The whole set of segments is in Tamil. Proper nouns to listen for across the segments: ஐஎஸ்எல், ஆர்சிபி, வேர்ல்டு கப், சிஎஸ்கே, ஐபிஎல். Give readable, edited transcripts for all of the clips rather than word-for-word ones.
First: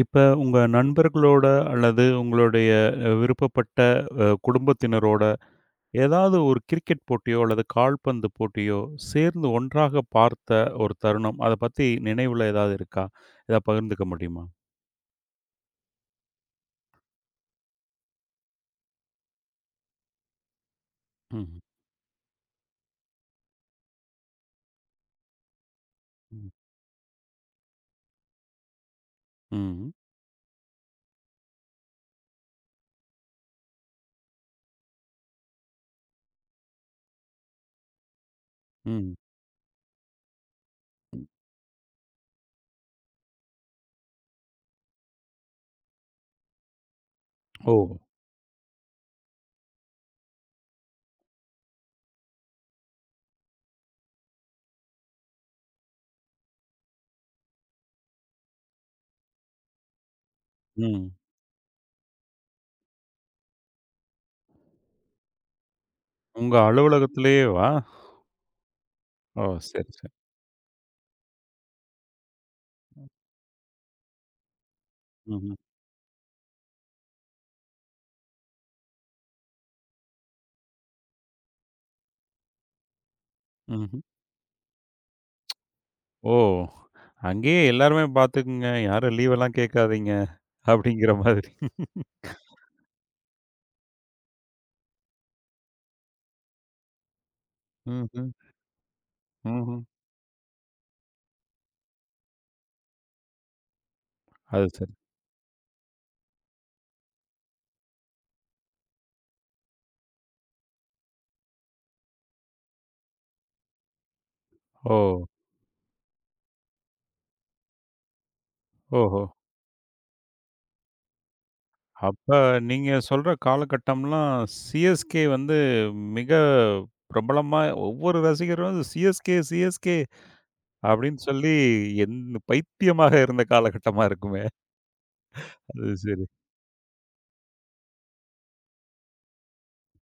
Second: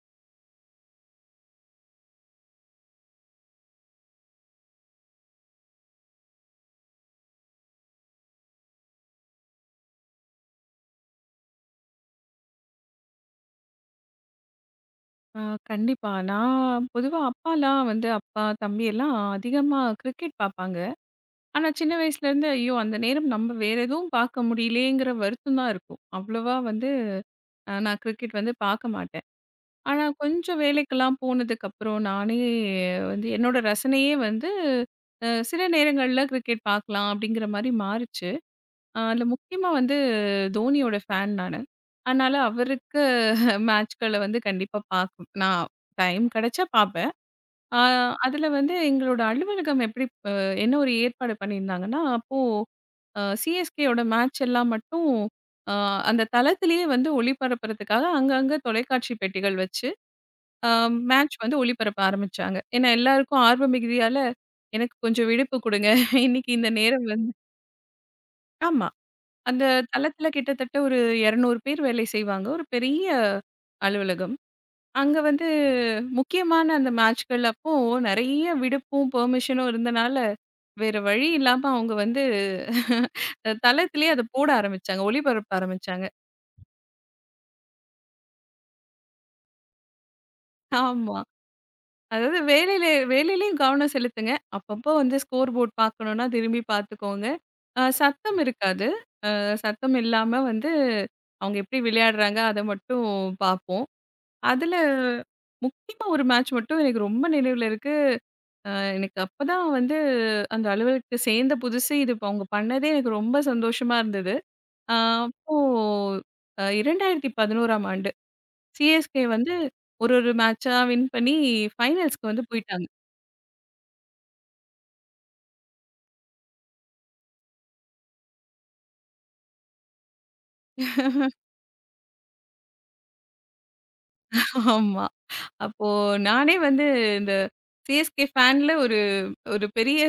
இப்ப உங்க நண்பர்களோட அல்லது உங்களுடைய விருப்பப்பட்ட குடும்பத்தினரோட ஏதாவது ஒரு கிரிக்கெட் போட்டியோ அல்லது கால்பந்து போட்டியோ சேர்ந்து ஒன்றாக பார்த்த ஒரு தருணம் அதை பத்தி நினைவுல ஏதாவது இருக்கா? ஏதாவது பகிர்ந்துக்க முடியுமா? ஆ கண்டிப்பா. நான் பொதுவா அப்பாலாம் வந்து அப்பா, தம்பி எல்லாம் அதிகமா கிரிக்கெட் பார்ப்பாங்க. ம். ஆனா சின்ன வயசுலேருந்து, ஐயோ! அந்த நேரம் நம்ம வேற எதுவும் பார்க்க முடியலயேங்கிற வருத்தம் தான் இருக்கும். ம். அவ்வளவா வந்து நான் கிரிக்கெட் வந்து பார்க்க மாட்டேன். ம். ஆனா கொஞ்சம் வேலைக்கெல்லாம் போனதுக்கப்புறம் நானே வந்து என்னோட ரசனையே வந்து சில நேரங்கள்ல கிரிக்கெட் பார்க்கலாம் அப்படிங்கிற மாரி மாறுச்சு. ம். அதில முக்கியமா வந்து தோனியோட ஃபேன் நானு. அதனால அவருக்கு மேட்ச்கள வந்து கண்டிப்பா பார்க்கும். நான் டைம் கிடைச்சா பார்ப்பேன். ஓ! ஆ அதில வந்து எங்களோட அலுவலகம் எப்படி அ என்ன ஒரு ஏற்பாடு பண்ணியிருந்தாங்கன்னா, அப்போ சிஎஸ்கேயோட மேட்ச் எல்லாம் மட்டும் அ அந்த தளத்திலேயே வந்து ஒளிபரப்புறதுக்காக அங்கங்க தொலைக்காட்சி பெட்டிகள் வச்சு, அ ம். மேட்ச் வந்து ஒளிபரப்ப ஆரம்பிச்சாங்க. ஏன்னா எல்லாருக்கும் ஆர்வம் மிகுதியால, "எனக்கு கொஞ்சம் விடுப்பு குடுங்க. இன்னைக்கு உங்க இந்த நேரம் வந்து". அலுவலகத்திலேயேவா? ஆமா. ஓ! அந்த சரி, சரி. தளத்தில கிட்டத்தட்ட ஒரு 200 பேர் வேலை செய்வாங்க. ஒரு பெரிய அலுவலகம். அங்க வந்து ம்ஹ்ம். முக்கியமான அந்த மேட்ச்கள் அப்போ நெறைய விடுப்பும், பெர்மிஷனும் இருந்தனால, வேற வழி இல்லாம அவங்க வந்து ம்ஹ்ம். தளத்திலேயே அத போட ஆரம்பிச்சாங்க. ஒளிபரப்ப ஆரம்பிச்சாங்க. ஓ! அங்கேயே எல்லாருமே பார்த்துக்குங்க. யாரும் லீவெல்லாம் கேட்காதீங்க. அப்படிங்கிற ஆமா. மாதிரி. அதாவது வேலையிலயும் கவனம் செலுத்துங்க. அப்பப்போ வந்து ஸ்கோர் போர்ட் பார்க்கணும்னா திரும்பி பார்த்துக்கோங்க. ம்ஹ்ம். சத்தம் இருக்காது. ம்ஹ்ம். சத்தம் இல்லாம வந்து அவங்க எப்படி விளையாடுறாங்க, அத மட்டும் பார்ப்போம். அது அதுல சரி. முக்கியமா ஒரு மேட்ச் மட்டும் எனக்கு ரொம்ப நினைவுல இருக்கு. அ எனக்கு அப்பதான் வந்து அந்த அலுவலகத்துக்கு சேர்ந்த புதுசு இது இப்ப அவங்க பண்ணதே எனக்கு ரொம்ப சந்தோஷமா இருந்தது. அ ஓ! அப்போ 2011ஆம் ஆண்டு ஓஹோ! சிஎஸ்கே வந்து ஒரு ஒரு மேட்சா வின் பண்ணி அப்ப ஃபைனல்ஸ்க்கு வந்து போயிட்டாங்க. நீங்க சொல்ற காலகட்டம்லாம் சிஎஸ்கே வந்து மிக பிரபலமா ஒவ்வொரு ரசிகரும் சிஎஸ்கே, சிஎஸ்கே அப்படின்னு சொல்லி என் பைத்தியமாக இருந்த காலகட்டமா இருக்குமே! ஆமா. அப்போ அது சரி. நானே வந்து இந்த சிஎஸ்கே ஃபேன்ல ஒரு ஒரு பெரிய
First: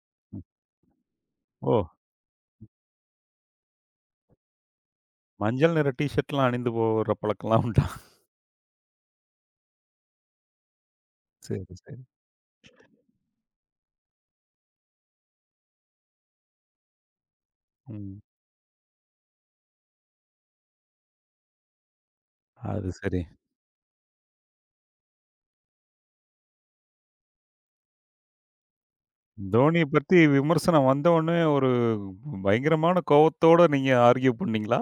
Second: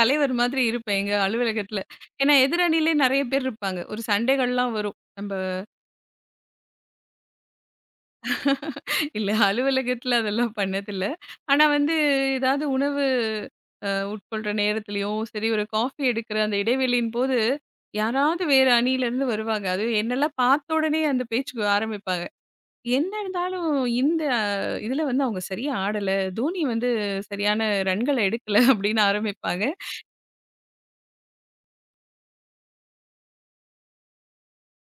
தலைவர் ம். மாதிரி இருப்பேன் எங்க அலுவலகத்துல. ஓ! ஏன்னா எதிரணியிலே நெறைய பேர் இருப்பாங்க. ஒரு சண்டைகள்லாம் வரும். நம்ப மஞ்சள் நிற டீ ஷர்ட்லாம் அணிந்து போற பழக்கம்லாம் உண்டா? இல்ல அலுவலகத்துல அதெல்லாம் பண்ணதில்ல. ஆனா சரி, வந்து சரி. ஏதாவது உணவு உட்கொள்ற நேரத்துலயும் சரி, ஒரு காஃபி எடுக்கிற அந்த இடைவெளியின் போது, ம். யாராவது வேற அணியிலருந்து வருவாங்க. அதுவும் என்னெல்லாம் பார்த்த உடனே அந்த பேச்சுக்கு ஆரம்பிப்பாங்க. அது என்ன சரி. இருந்தாலும் இந்த இதுல வந்து அவங்க சரியா ஆடல. தோனி வந்து சரியான ரன்கள எடுக்கல அப்படின்னு ஆரம்பிப்பாங்க. தோனிய பத்தி விமர்சனம் வந்தவுனே ஒரு பயங்கரமான கோவத்தோட நீங்க ஆர்க்யூ பண்ணீங்களா?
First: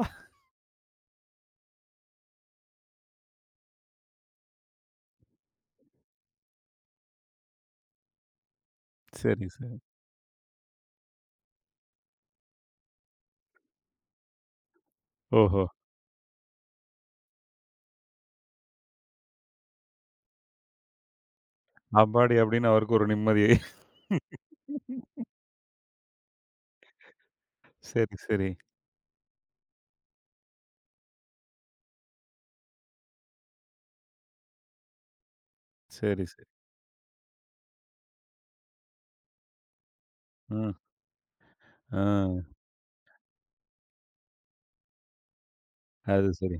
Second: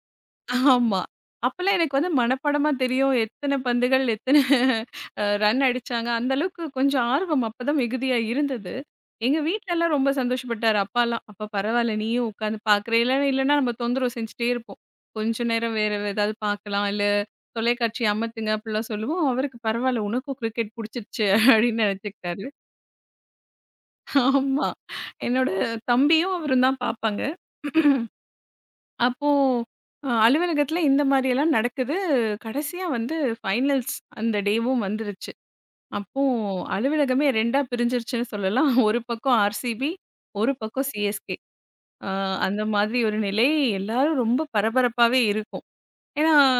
ஆமா. அப்பலாம் எனக்கு வந்து மனப்பாடமா தெரியும். எத்தன பந்துகள், எத்தன ரன் அடிச்சாங்க. அந்த அளவுக்கு கொஞ்சம் ஆர்வம் அப்பதான் மிகுதியா இருந்தது. எங்க சரி, சரி. வீட்லலாம் ரொம்ப சந்தோஷப்பட்டாரு அப்பாலாம். "அப்ப பரவால்ல நீயும் உட்காந்து பார்க்குற. இல்லனா இல்லனா நம்ம தொந்தரவு செஞ்சுட்டே இருப்போம். கொஞ்ச ஓஹோ! நேரம் வேற ஏதாவது பார்க்கலாம். இல்ல தொலைக்காட்சி அமத்துங்க" அப்படிலாம் சொல்லுவோம். அவருக்கு "பரவால்ல உனக்கும் கிரிக்கெட் புடிச்சிருச்சு" அப்படின்னு அப்பாடி நெனச்சுக்கிட்டாரு. அப்படின்னு அவருக்கு ஒரு நிம்மதி. ஆமா. என்னோட தம்பியும் அவரும் தான் பார்ப்பாங்க. சரி, சரி. அப்போ அலுவலகத்தில இந்த மாரியெல்லாம் நடக்குது. கடைசியா வந்து ஃபைனல்ஸ் அந்த டேவும் வந்துருச்சு. அப்போ சரி, சரி. அலுவலகமே 2ஆ பிரிஞ்சிருச்சுன்னு சொல்லலாம். ஒரு பக்கம் ஆர்சிபி, ஒரு ம். பக்கம் சிஎஸ்கே. ஆ. அ அந்த மாதிரி ஒரு நிலை. எல்லாரும் ரொம்ப பரபரப்பாவே இருக்கும். அது ஏன்னா, சரி.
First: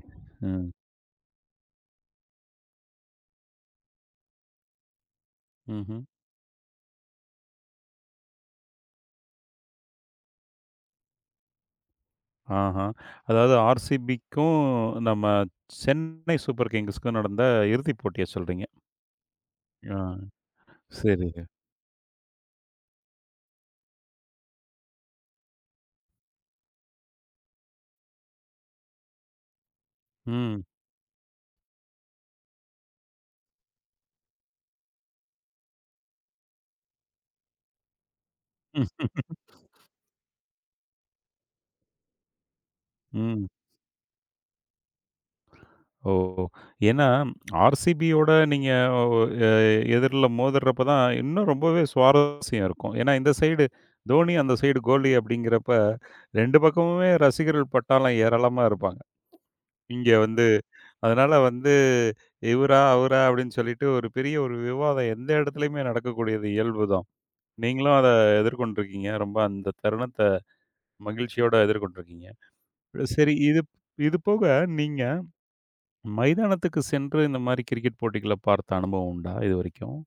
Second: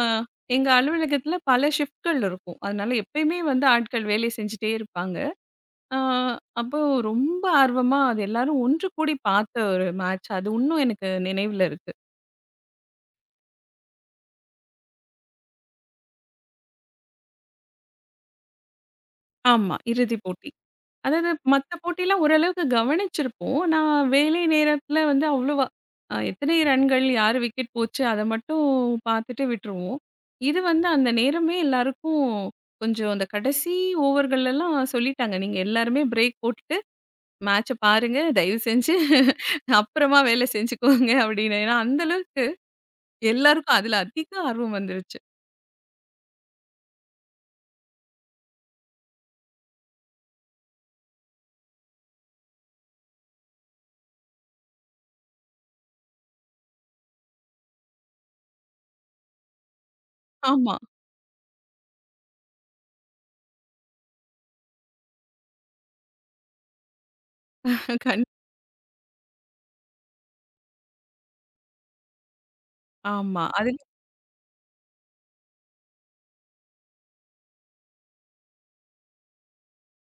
ம். எங்க அலுவலகத்தில பல ஷிஃப்ட்கள் இருக்கும். அதனால எப்பயுமே வந்து ஆட்கள் வேலை செஞ்சுட்டே இருப்பாங்க. அ ம்ஹ்ம். அப்போ ரொம்ப ஆர்வமா அது எல்லாரும் ஒன்று கூடி பார்த்த ஒரு மேட்ச். அது இன்னும் எனக்கு நினைவுல இருக்கு. ஆஹா. அதாவது ஆர்சிபிக்கும், நம்ம சென்னை சூப்பர் கிங்ஸ்க்கும் நடந்த இறுதிப் போட்டிய சொல்றீங்க. ஆமா. ஆ. இறுதிப் போட்டி. அதாவது சரிங்க. மத்த போட்டிலாம் ஓரளவுக்கு கவனிச்சிருப்போம். நான் வேலை நேரத்தில வந்து அவ்வளவா எத்தனை ரன்கள், யார் விக்கெட் போச்சு அத மட்டும் பார்த்துட்டு விட்டுருவோம். இது ம். வந்து அந்த நேரமே எல்லாருக்கும் கொஞ்சம் அந்த கடைசி ஓவர்கள்லலாம் சொல்லிட்டாங்க. நீங்க எல்லாருமே பிரேக் போட்டுட்டு மேட்ச பாருங்க. தயவு செஞ்சு அப்புறமா வேலை செஞ்சுக்கோங்க அப்படின்னு. ஏன்னா அந்த அளவுக்கு ம். எல்லாருக்கும் அதுல அதிக ஆர்வம் வந்துருச்சு. ஓ! ஏன்னா, ஆர்சிபியோட நீங்க ஒ எ எதிர்ல மோதுறப்ப தான் இன்னும் ரொம்பவே சுவாரஸ்யம் இருக்கும். ஏன்னா, இந்த சைடு தோனி, அந்த சைடு கோலி அப்படிங்கிறப்ப 2 பக்கமுமே ரசிகர்கள் பட்டாளம் ஏராளமா இருப்பாங்க. இங்க வந்து ஆமா. அதனால வந்து, இவரா? அவரா? அப்படின்னு சொல்லிட்டு ஒரு பெரிய ஒரு விவாதம் எந்த இடத்துலயுமே நடக்கக்கூடியது இயல்பு தான். நீங்களும் அத கண் எதிர்கொண்டிருக்கீங்க. ரொம்ப அந்த தருணத்த மகிழ்ச்சியோட எதிர்கொண்டிருக்கீங்க. சரி, ஆமா. இது அதுல இது போக நீங்க மைதானத்துக்கு சென்று இந்த மாரி கிரிக்கெட் போட்டிகள பார்த்த அனுபவம் உண்டா இதுவரைக்கும்?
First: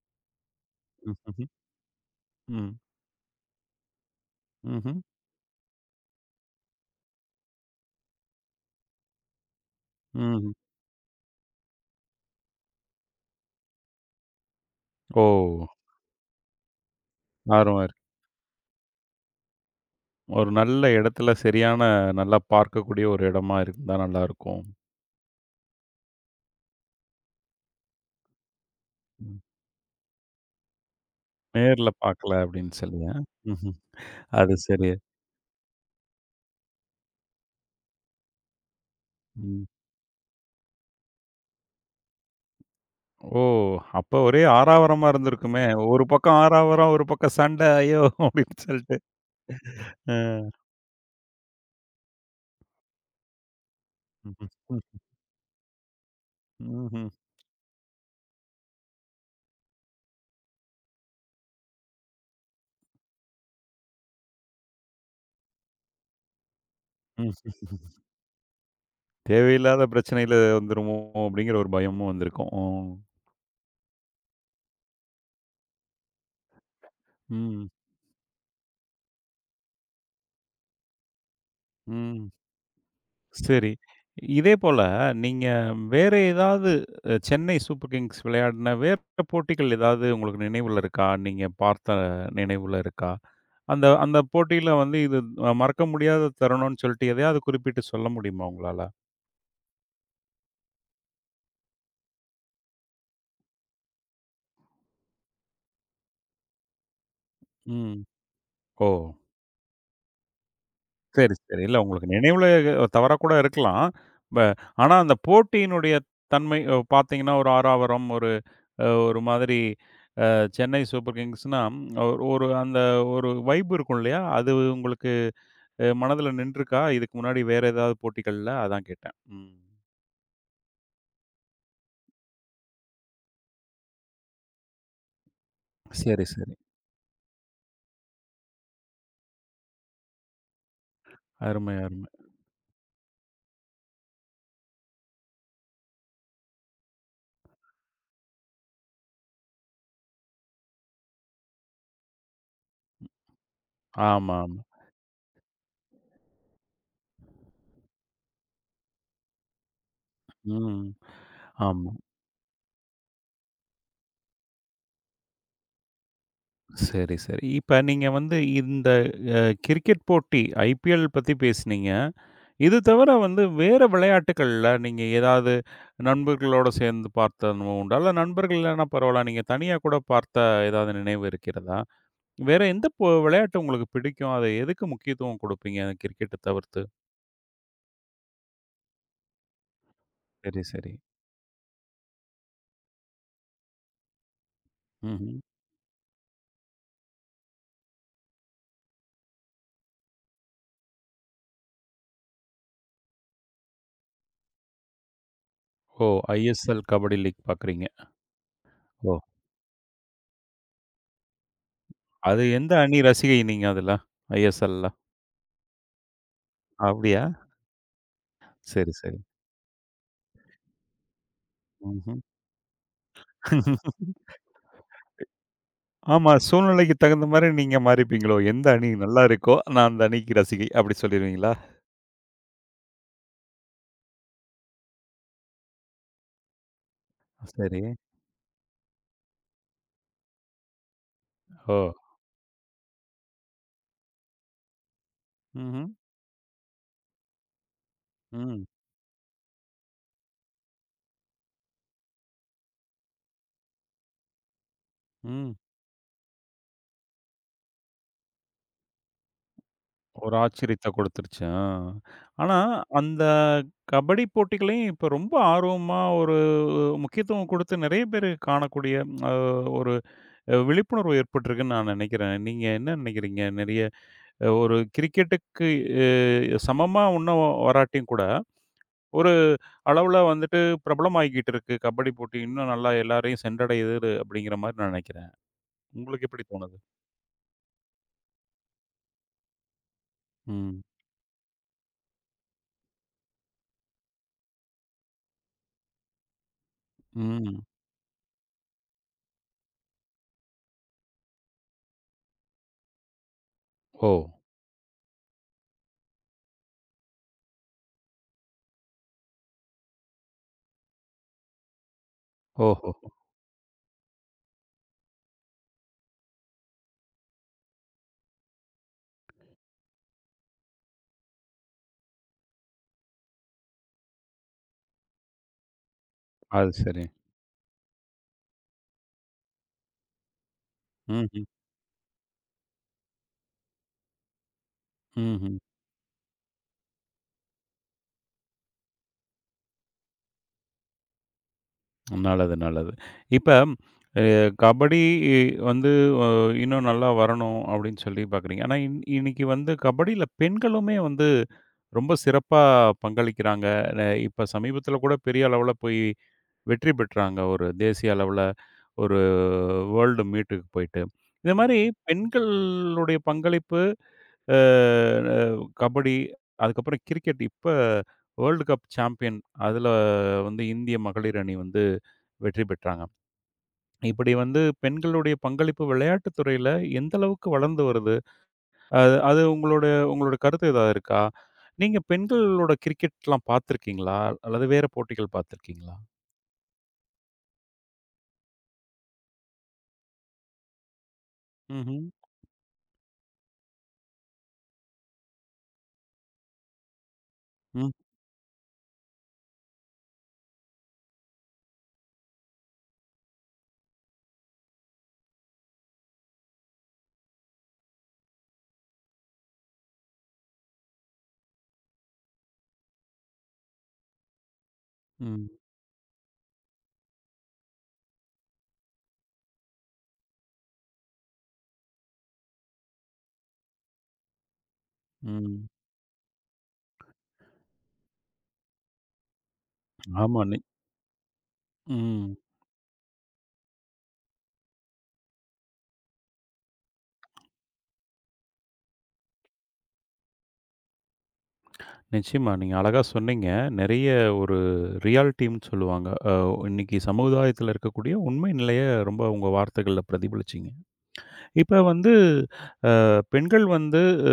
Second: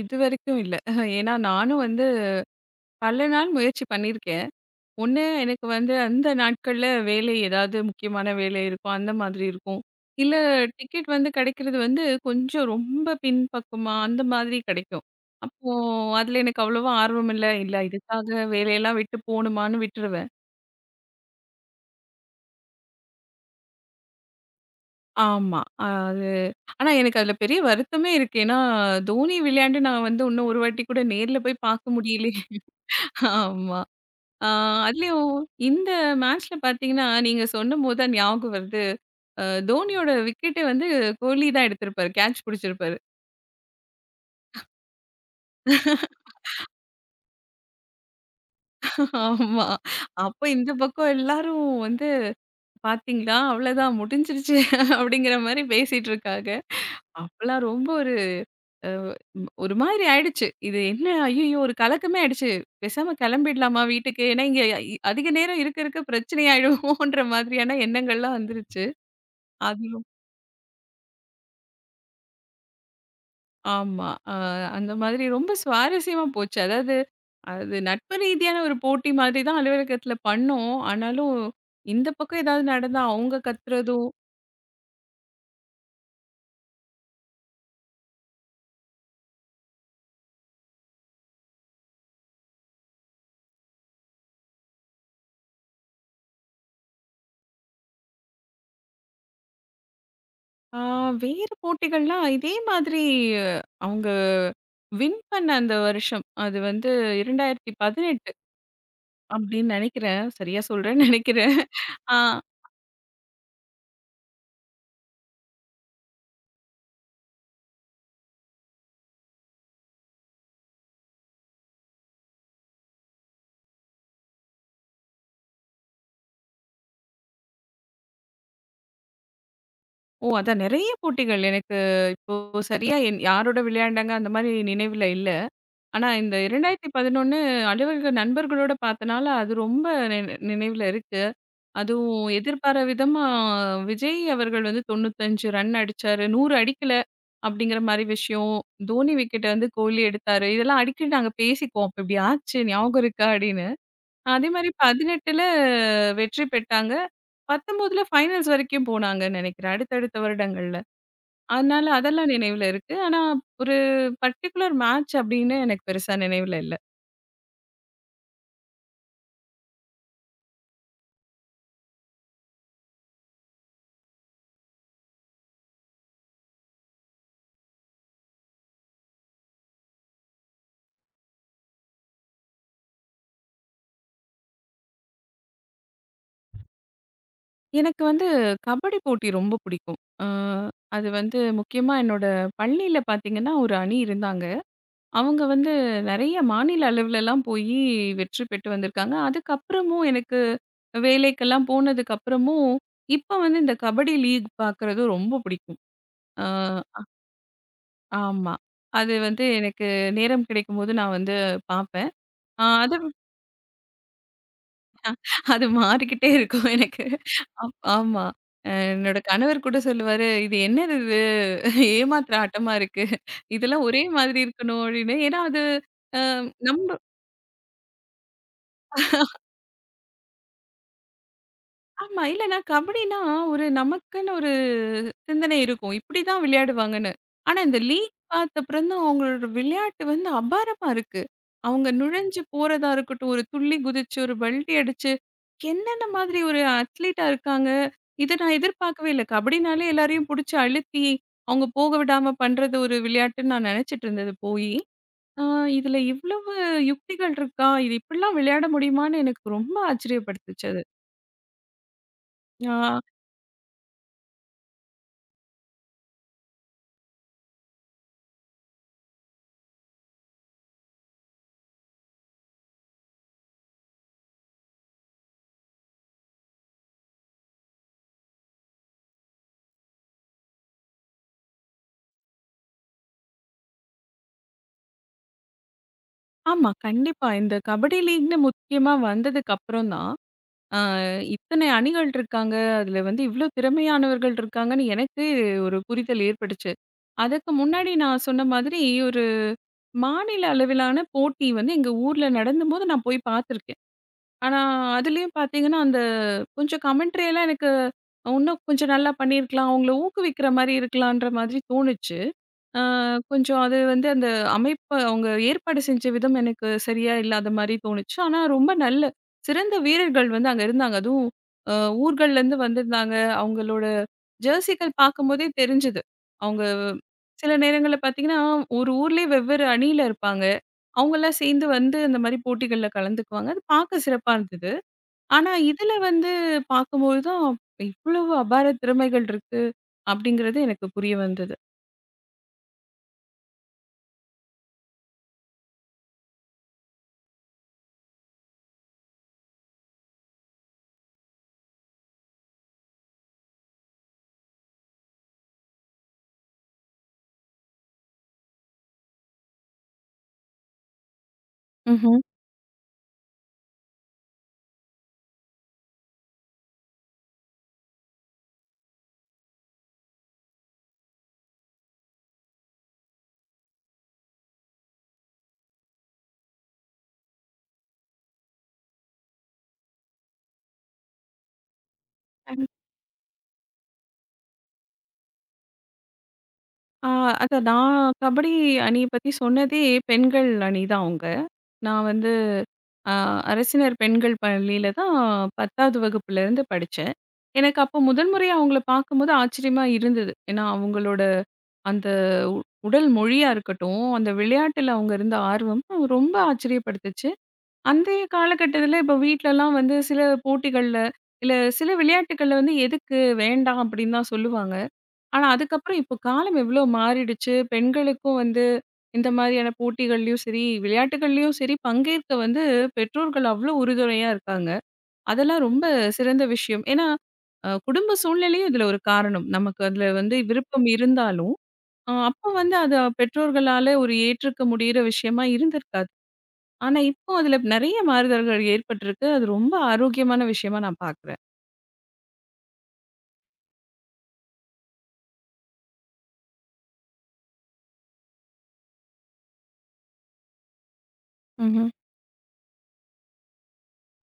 இதுவரைக்கும் இல்ல. ஏன்னா ம்ஹ்ஹ்ம். நானும் வந்து ம். பல நாள் முயற்சி பண்ணியிருக்கேன். ம்ஹ்ம். ஒண்ணு எனக்கு வந்து அந்த நாட்கள்ல வேலை ஏதாவது முக்கியமான வேலை இருக்கும். அந்த மாதிரி இருக்கும். இல்ல ம். டிக்கெட் வந்து கிடைக்கிறது வந்து கொஞ்சம் ரொம்ப பின்பக்கமா அந்த மாதிரி கிடைக்கும். ஓ! அப்போ அதுல எனக்கு அவ்வளவா ஆர்வம் இல்ல. இல்ல ஆர்வம் இருக்கு. இதுக்காக வேலையெல்லாம் விட்டு போணுமான்னு விட்டுருவேன். ஒரு நல்ல இடத்துல சரியான நல்லா பார்க்கக்கூடிய ஒரு இடமா இருந்தா நல்லாருக்கும். ஆமா. அது ஆனா எனக்கு அதுல பெரிய வருத்தமே இருக்கு. ஏன்னா தோனி ம். விளையாண்டு நான் வந்து இன்னும் ஒரு வாட்டி கூட நேர்ல போய் நேர்ல பார்க்க பார்க்கல முடியலையே. அப்படின்னு சொல்லி. ஆ. ம்ஹ்ம். ஆமா. ஆ அது சரி. அதுலயும் இந்த மேட்ச்ல பார்த்தீங்கன்னா, நீங்க சொன்னபோது தான் ஞாபகம் வருது. அ ம். தோனியோட விக்கெட்டே வந்து கோலி தான் எடுத்திருப்பாரு. கேட்ச் பிடிச்சிருப்பாரு. ஓ! அப்ப ஒரே ஆரவாரமா இருந்திருக்குமே. ஒரு பக்கம் ஆரவாரம், ஒரு பக்கம் சண்டை. ஐயோ! அப்படின்னு சொல்லிட்டு. ஆமா. அப்ப அ. இந்த பக்கம் எல்லாரும் வந்து பார்த்தீங்களா, அவ்வளோதான் ம்ஹ்ம். முடிஞ்சிருச்சு ம். அப்படிங்கிற மாரி பேசிட்டு இருக்காங்க. ம்ஹ்ம். அப்பலாம் ரொம்ப ஒரு அ ஒரு மாதிரி ஆயிடுச்சு. இது என்ன ஐய்யயோ! ஒரு கலக்கமே ஆயிடுச்சு. பேசாம கிளம்பிடலாமா வீட்டுக்கு? ஏன்னா இங்க அதிக நேரம் இருக்க இருக்க பிரச்சனை ஆயிடுவோன்ற ம். மாதிரியான எண்ணங்கள்லாம் வந்துருச்சு. தேவையில்லாத அது பிரச்சனையில வந்துருமோ! அப்படிங்கிற ஒரு பயமும் வந்திருக்கும். ம். ஆமா. அந்த மாதிரி ரொம்ப சுவாரஸ்யமா போச்சு. அதாவது, ம். அது நட்பு ரீதியான ஒரு போட்டி மாதிரி தான் அலுவலகத்தில பண்ணோம். ஆனாலும் இந்த ம். பக்கம் ஏதாவது நடந்தா அவங்க சரி. கத்துறதும், இதே போல நீங்க வேற ஏதாவது சென்னை சூப்பர் கிங்ஸ் விளையாடின வேற போட்டிகள் ஏதாவது உங்களுக்கு நினைவுல இருக்கா? நீங்க பார்த்த நினைவுல இருக்கா? அந்த அந்த போட்டியில வந்து இது மறக்க முடியாத தருணம்னு சொல்லிட்டு எதையாவது குறிப்பிட்டு சொல்ல முடியுமா உங்களால? ஆ வேறு போட்டிகள்லாம் இதே மாதிரி அவங்க வின் பண்ண அந்த வருஷம். அது வந்து ம். 2018 ஓ! அப்படின்னு நினைக்கிறேன். சரியா சொல்றேன்னு சரி, நினைக்கிறேன். சரி. இல்ல உங்களுக்கு ஆ நினைவுல தவறா கூட இருக்கலாம். ப ஆனா அந்த போட்டியினுடைய தன்மை பார்த்தீங்கன்னா, ஒரு ஆறாவரம், ஒரு ஒரு மாதிரி சென்னை சூப்பர் கிங்ஸ்னா, ஒரு ஒரு அந்த ஒரு வைப் இருக்கும் இல்லையா? அது உங்களுக்கு மனதில நின்றுருக்கா? இதுக்கு முன்னாடி வேற ஏதாவது போட்டிகள்ல? அதான் கேட்டேன். ம். ஓ! அதான் நெறைய போட்டிகள் எனக்கு இப்போ சரியா யாரோட விளையாண்டாங்க அந்த மாதிரி நினைவில இல்ல. ஆனா, சரி, இந்த சரி. 2011 அலுவலக நண்பர்களோட பார்த்தனால, அது ரொம்ப நினை நினைவுல இருக்கு. அருமை, அருமை. அதுவும் எதிர்பாரா விதமா விஜய் அவர்கள் வந்து 95 ரன் அடிச்சாரு. 100 அடிக்கல அப்படிங்கிற மாரி விஷயம். தோனி விக்கெட்ட வந்து கோலி எடுத்தாரு. இதெல்லாம் அடிக்கடி நாங்க பேசிக்குவோம். "அப்ப இப்படி ஆச்சு ஞாபகம் இருக்கா?" அப்படின்னு. ஆமா, அதே ஆமா. மாரி 18ல வெற்றி பெற்றாங்க. 19ல ஃபைனல்ஸ் வரைக்கும் போனாங்கன்னு நெனைக்கிறேன். அடுத்தடுத்த வருடங்கள்ல. ம். அதனால ஆமா. அதெல்லாம் நினைவுல இருக்கு. ஆனா, ஒரு பர்ட்டிகுலர் மேட்ச் அப்படின்னு எனக்கு பெருசா நினைவுல இல்ல. சரி, சரி. இப்ப நீங்க வந்து இந்த கிரிக்கெட் போட்டி ஐபிஎல் பத்தி பேசினீங்க. இது தவிர வந்து வேற விளையாட்டுக்கள்ல நீங்க ஏதாவது நண்பர்களோட சேர்ந்து பார்த்த அனுபவம் உண்டா? இல்ல நண்பர்கள் இல்லன்னா பரவால்ல. நீங்க தனியா கூட பார்த்த ஏதாவது நினைவு இருக்கிறதா? வேற எந்த விளையாட்டு உங்களுக்கு பிடிக்கும்? அத எதுக்கு முக்கியத்துவம் குடுப்பீங்க? கிரிக்கெட்ட தவிர்த்து. எனக்கு வந்து கபடி போட்டி ரொம்ப பிடிக்கும். அ சரி, சரி. அது வந்து முக்கியமா என்னோட பள்ளியில பார்த்தீங்கன்னா, ஒரு அணி இருந்தாங்க. ம்ஹ்ம். அவங்க வந்து நெறைய மாநில அளவுலலாம் போயி வெற்றி பெற்று வந்திருக்காங்க. அதுக்கப்புறமும் எனக்கு வேலைக்கெல்லாம் போனதுக்கப்புறமும், இப்ப வந்து இந்த கபடி லீக் பார்க்குறது ரொம்ப பிடிக்கும். ஓ! அ ஐஎஸ்எல் கபடி லீக் பார்க்குறீங்க. ஆமா. அது ஓ! வந்து எனக்கு நேரம் கிடைக்கும்போது நான் வந்து பார்ப்பேன். அது அ எந்த அது அணி ரசிகை நீங்க அதுல? ஐஎஸ்எல்ல. அது மாறிக்கிட்டே இருக்கும் எனக்கு. அப்படியா? ஆமா. சரி, சரி. என்னோட கணவர் கூட சொல்லுவாரு, "இது என்னது இது? ம்ஹ்ம். ஏமாத்துற ஆட்டமா இருக்கு. இதெல்லாம் ஒரே மாதிரி இருக்கணும் அப்படின்னு. ஏன்னா அது அ ஆமா. நம்ப சூழ்நிலைக்கு தகுந்த மாரி நீங்க மாறிப்பீங்களோ? எந்த அணி நல்லா இருக்கோ, நான் அந்த அணிக்கு ரசிகை அப்படி சொல்லிருவீங்களா? ஆமா. இல்லன்னா கபடின்னா ஒரு நமக்குன்னு ஒரு சிந்தனை இருக்கும். இப்படிதான் விளையாடுவாங்கன்னு. ஆனா இந்த சரி. லீக் பார்த்தப்புறம் தான் அவங்களோட விளையாட்டு வந்து அபாரமா இருக்கு. ஓ! அவங்க நுழைஞ்சு போறதா இருக்கட்டும், ஒரு துள்ளி குதிச்சு, ஒரு பல்டி அடிச்சு, ம்ஹ்ம். என்னென்ன மாதிரி ஒரு அத்லீட்டா இருக்காங்க. இத நான் ம். எதிர்பார்க்கவே இல்ல. கபடினாலே எல்லாரையும் புடிச்சு அழுத்தி, அவங்க போக விடாம பண்றது ஒரு விளையாட்டுன்னு நான் நினைச்சுட்டு இருந்தது போயி, ஆ ம். இதுல இவ்வளவு யுக்திகள் இருக்கா? இது இப்படிலாம் விளையாட முடியுமான்னு எனக்கு ரொம்ப ஒரு ஆச்சரியப்படுத்துச்சு அது. ஆச்சரியத்த கொடுத்துருச்சு. ஆ. ஆனா, ஆ அந்த கபடி போட்டிகளையும் இப்ப ரொம்ப ஆர்வமா ஒரு முக்கியத்துவம் கொடுத்து நெறைய பேரு காணக்கூடிய அ ஒரு விழிப்புணர்வு ஏற்பட்டிருக்குன்னு நான் நெனைக்கிறேன். நீங்க என்ன நெனைக்கிறீங்க? நெறைய ஒரு கிரிக்கெட்டுக்கு சமமா இன்னும் வராட்டியும் கூட, ஒரு அளவுல வந்துட்டு பிரபலமாகிக்கிட்டு இருக்கு. கபடி போட்டி இன்னும் நல்லா எல்லாரையும் சென்றடையுது அப்படிங்கிற மாரி நான் நெனைக்கிறேன். உங்களுக்கு எப்படி ஆமா, தோணுது? கண்டிப்பா. இந்த கபடி லீக்ன்னு முக்கியமா வந்ததுக்கு அப்புறம் தான், ஆ ம். இத்தனை அணிகள் இருக்காங்க. அதுல வந்து இவ்ளோ திறமையானவர்கள் இருக்காங்கன்னு எனக்கு ஒரு புரிதல் ஏற்பட்டுச்சு. அதுக்கு ம். முன்னாடி நான் சொன்ன மாதிரி ஒரு மாநில அளவிலான போட்டி வந்து எங்க ஊர்ல நடந்தும்போது நான் போய் பார்த்துருக்கேன். ஓ! ஆனா, அதுலயும் பார்த்தீங்கன்னா, அந்த கொஞ்சம் கமெண்ட்ரி எல்லாம் எனக்கு இன்னும் கொஞ்சம் நல்லா பண்ணியிருக்கலாம். அவங்கள ஊக்குவிக்கிற மாரி இருக்கலான்ற மாதிரி தோணுச்சு. அ ஓஹோஹோ! கொஞ்சம் அது வந்து அந்த அமைப்பு அவங்க ஏற்பாடு செஞ்ச விதம் எனக்கு சரியா இல்லாத மாரி தோணுச்சு. ஆனா ரொம்ப நல்ல சிறந்த வீரர்கள் வந்து அங்க இருந்தாங்க. அதுவும் அ ஊர்கள்லேருந்து வந்திருந்தாங்க. அவங்களோட ஜெர்சிகள் பார்க்கும்போதே தெரிஞ்சது. அவங்க அது சரி. சில நேரங்கள்ல பார்த்தீங்கன்னா, ஒரு ஊர்லயே வெவ்வேறு அணியில இருப்பாங்க. அவங்கலாம் ம்ஹ்ம். சேர்ந்து வந்து இந்த மாரி போட்டிகள்ல கலந்துக்குவாங்க. அது பார்க்க சிறப்பா இருந்தது. ஆனா, ம்ஹ்ம். இதுல வந்து பார்க்கும்போது தான், இவ்வளவு அபார திறமைகள் இருக்கு அப்படிங்கிறது எனக்கு புரிய வந்தது. நல்லது, நல்லது. இப்ப அ கபடி வந்து அ இன்னும் நல்லா வரணும் அப்படின்னு சொல்லி பார்க்குறீங்க. ஆனா இன்னைக்கு வந்து கபடியில பெண்களுமே வந்து ரொம்ப சிறப்பா பங்களிக்கிறாங்க. ந இப்ப சமீபத்தில கூட பெரிய அளவுல போய் வெற்றி பெற்றாங்க. ஒரு தேசிய அளவுல ஒரு வேர்ல்டு மீட்டுக்கு போயிட்டு. இந்த மாரி ம்ஹ்ம். பெண்களுடைய பங்களிப்பு அ அ கபடி, அதுக்கப்புறம் கிரிக்கெட் இப்ப வேர்ல்டு கப் சாம்பியன் அதுல வந்து இந்திய மகளிர் அணி வந்து வெற்றி பெற்றாங்க. இப்படி வந்து பெண்களுடைய பங்களிப்பு விளையாட்டுத் துறையில எந்த அளவுக்கு வளர்ந்து வருது? அது அது உங்களோட உங்களோட கருத்து ஏதாவது இருக்கா? நீங்க அண்ட் பெண்களோட கிரிக்கெட்லாம் பார்த்துருக்கீங்களா? அல்லது வேற போட்டிகள் பார்த்துருக்கீங்களா? ஆ அத நான் கபடி அணிய பத்தி சொன்னதே பெண்கள் அணி தான் அவங்க. ம்ஹ்ம். நான் வந்து அ அரசினர் பெண்கள் பள்ளியில தான் 10வது வகுப்புலேருந்து படிச்சேன். எனக்கு ம். அப்போ முதல் முறையா அவங்கள பார்க்கும்போது ஆச்சரியமா இருந்தது. ஏன்னா, அவங்களோட அந்த உ உடல் மொழியா இருக்கட்டும், அந்த விளையாட்டுல அவங்க இருந்த ஆர்வம் ரொம்ப ஆச்சரியப்படுத்துச்சு. அந்தைய காலகட்டத்துல இப்ப வீட்லலாம் வந்து சில போட்டிகள்ல, இல்ல சில விளையாட்டுக்கள்ல வந்து எதுக்கு வேண்டாம் அப்படின்னு தான் சொல்லுவாங்க. ஆனா ம். அதுக்கப்புறம் இப்ப காலம் எவ்ளோ மாறிடுச்சு. பெண்களுக்கும் வந்து இந்த மாதிரியான போட்டிகள்லயும் சரி, விளையாட்டுகள்லயும் சரி பங்கேற்க வந்து பெற்றோர்கள் அவ்ளோ உறுதுணையா இருக்காங்க. அதெல்லாம் ம். ரொம்ப சிறந்த விஷயம். ஏன்னா, குடும்ப சூழ்நிலையும் இதுல ஒரு காரணம். நமக்கு அதுல வந்து ஆமா. விருப்பம் இருந்தாலும், அ ம். அப்ப வந்து அத பெற்றோர்களால ஒரு ஏற்றுக்க முடியிற விஷயமா இருந்திருக்காது. ஆனா, இப்போ அதுல நெறைய மாறுதல்கள் ஏற்பட்டிருக்கு. அது ரொம்ப ஆரோக்கியமான விஷயமா நான் பார்க்குறேன். நிச்சயமா. நீங்க அழகா சொன்னீங்க. நெறைய ஒரு ரியல் டீம்ன்னு சொல்லுவாங்க. இன்னைக்கு சமுதாயத்துல இருக்கக்கூடிய உண்மை நிலைய ரொம்ப உங்க வார்த்தைகள்ல பிரதிபலிச்சீங்க. இப்ப ம்ஹ்ம். வந்து பெண்கள் வந்து அ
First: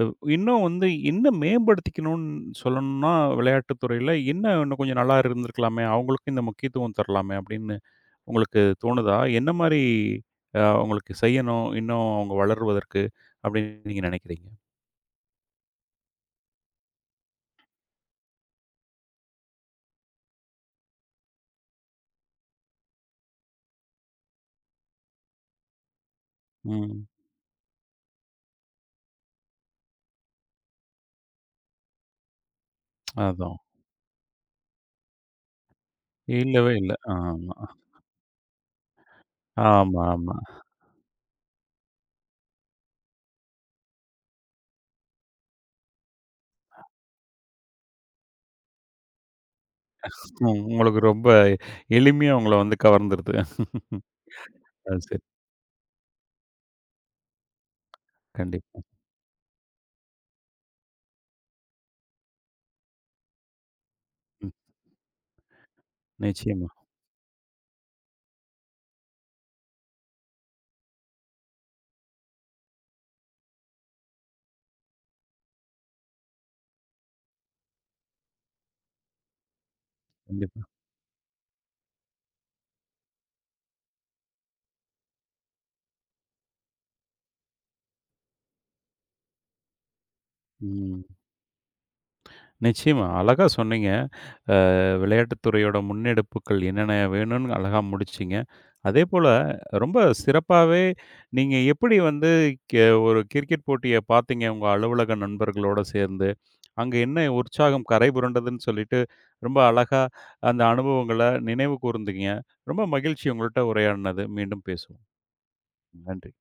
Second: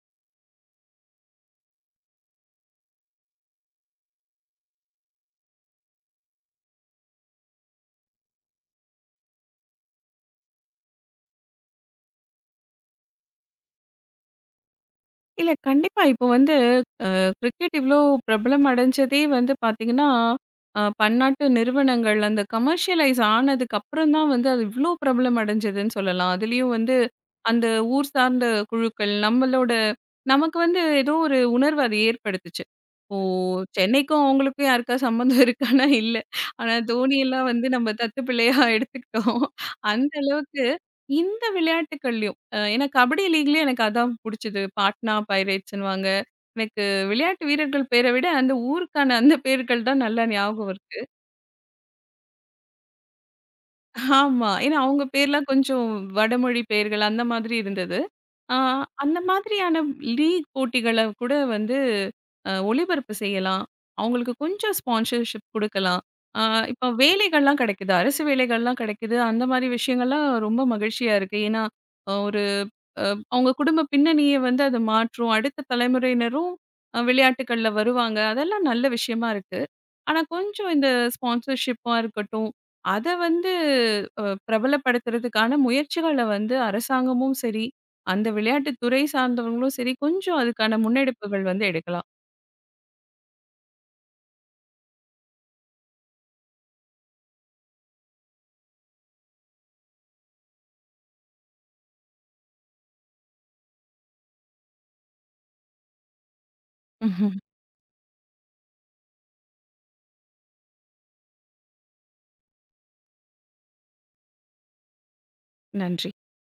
அ இன்னும் வந்து என்ன மேம்படுத்திக்கணும்னு சொல்லணும்னா, விளையாட்டுத் துறையில என்ன இன்னும் கொஞ்சம் நல்லா இருந்திருக்கலாமே! அவங்களுக்கும் இந்த முக்கியத்துவம் தரலாமே! அப்படின்னு உங்களுக்கு தோணுதா? என்ன மாரி அவங்களுக்கு செய்யணும், இன்னும் அவங்க வளருவதற்கு அப்படின்னு நீங்க நினைக்கிறீங்க? இல்ல கண்டிப்பா இப்போ வந்து கிரிக்கெட் இவ்ளோ பிரபலம் அடைஞ்சதே வந்து பார்த்தீங்கன்னா, அ பன்னாட்டு நிறுவனங்கள் அந்த கமர்ஷியலைஸ் ஆனதுக்கு அப்புறம் தான் வந்து அது இவ்ளோ பிரபலம் அடைஞ்சதுன்னு சொல்லலாம். அதுலயும் வந்து ம். அந்த ஊர் சார்ந்த குழுக்கள் நம்மளோட நமக்கு வந்து ஏதோ ஒரு உணர்வு அது ஏற்படுத்துச்சு. ஓ! அதான். சென்னைக்கும் அவங்களுக்கும் யாருக்கா சம்மந்தம் இருக்கான்னா இல்ல. இல்லவே ஆனா இல்ல. தோனியெல்லாம் ஆமா. வந்து நம்ம தத்து பிள்ளையா எடுத்துக்கிட்டோம். ஆமா, அந்த ஆமா. அளவுக்கு இந்த விளையாட்டுக்கள்லயும், ஏன்னா கபடி லீக்லயும் எனக்கு அதான் புடிச்சது. பாட்னா பைரேட்ஸ்ன்னுவாங்க. எனக்கு விளையாட்டு வீரர்கள் பேர விட, அந்த ஊருக்கான அந்த பேர்கள் தான் நல்லா ம். ஞாபகம் இருக்கு. உங்களுக்கு ரொம்ப எளிமையா உங்கள வந்து கவர்ந்துருது. ஆமா. ஏன்னா அது அவங்க சரி. பேர்லாம் கொஞ்சம் வடமொழி பெயர்கள் அந்த மாதிரி இருந்தது. ஆ கண்டிப்பா. அந்த மாதிரியான லீக் போட்டிகள கூட வந்து ஒளிபரப்பு செய்யலாம். அவங்களுக்கு ம். கொஞ்சம் ஸ்பான்சர்ஷிப் குடுக்கலாம். ஆ நிச்சயமா, இப்ப வேலைகள்லாம் கிடைக்குது. அரசு வேலைகள்லாம் கிடைக்குது. அந்த மாரி விஷயங்கள்லாம் ரொம்ப மகிழ்ச்சியா இருக்கு. ஏன்னா, ஒரு அ அவங்க குடும்ப பின்னணிய வந்து அது மாற்றும். அடுத்த தலைமுறையினரும் விளையாட்டுக்கள்ல வருவாங்க. அதெல்லாம் நல்ல விஷயமா இருக்கு. ஆனா, கண்டிப்பா. கொஞ்சம் இந்த ஸ்பான்சர்ஷிப்பா இருக்கட்டும், அத வந்து பிரபலப்படுத்துறதுக்கான முயற்சிகள வந்து அரசாங்கமும் சரி, அந்த விளையாட்டுத் துறை சார்ந்தவங்களும் சரி, கொஞ்சம் அதுக்கான ம். முன்னெடுப்புகள் வந்து எடுக்கலாம். நிச்சயமா. அழகா சொன்னீங்க. அ விளையாட்டுத்துறையோட முன்னெடுப்புகள் என்னென்ன வேணும்னு அழகா முடிச்சீங்க. அதேபோல ரொம்ப சிறப்பாவே நீங்க எப்படி வந்து ஒரு கிரிக்கெட் போட்டிய பார்த்தீங்க உங்க அலுவலக நண்பர்களோட சேர்ந்து? அங்க என்ன உற்சாகம் கரைபுரண்டதுன்னு சொல்லிட்டு, ரொம்ப அழகா அந்த அனுபவங்கள நினைவு கூர்ந்தீங்க. ரொம்ப மகிழ்ச்சி உங்கள்ட்ட உரையாடினது. மீண்டும் பேசுவோம். நன்றி. நன்றி.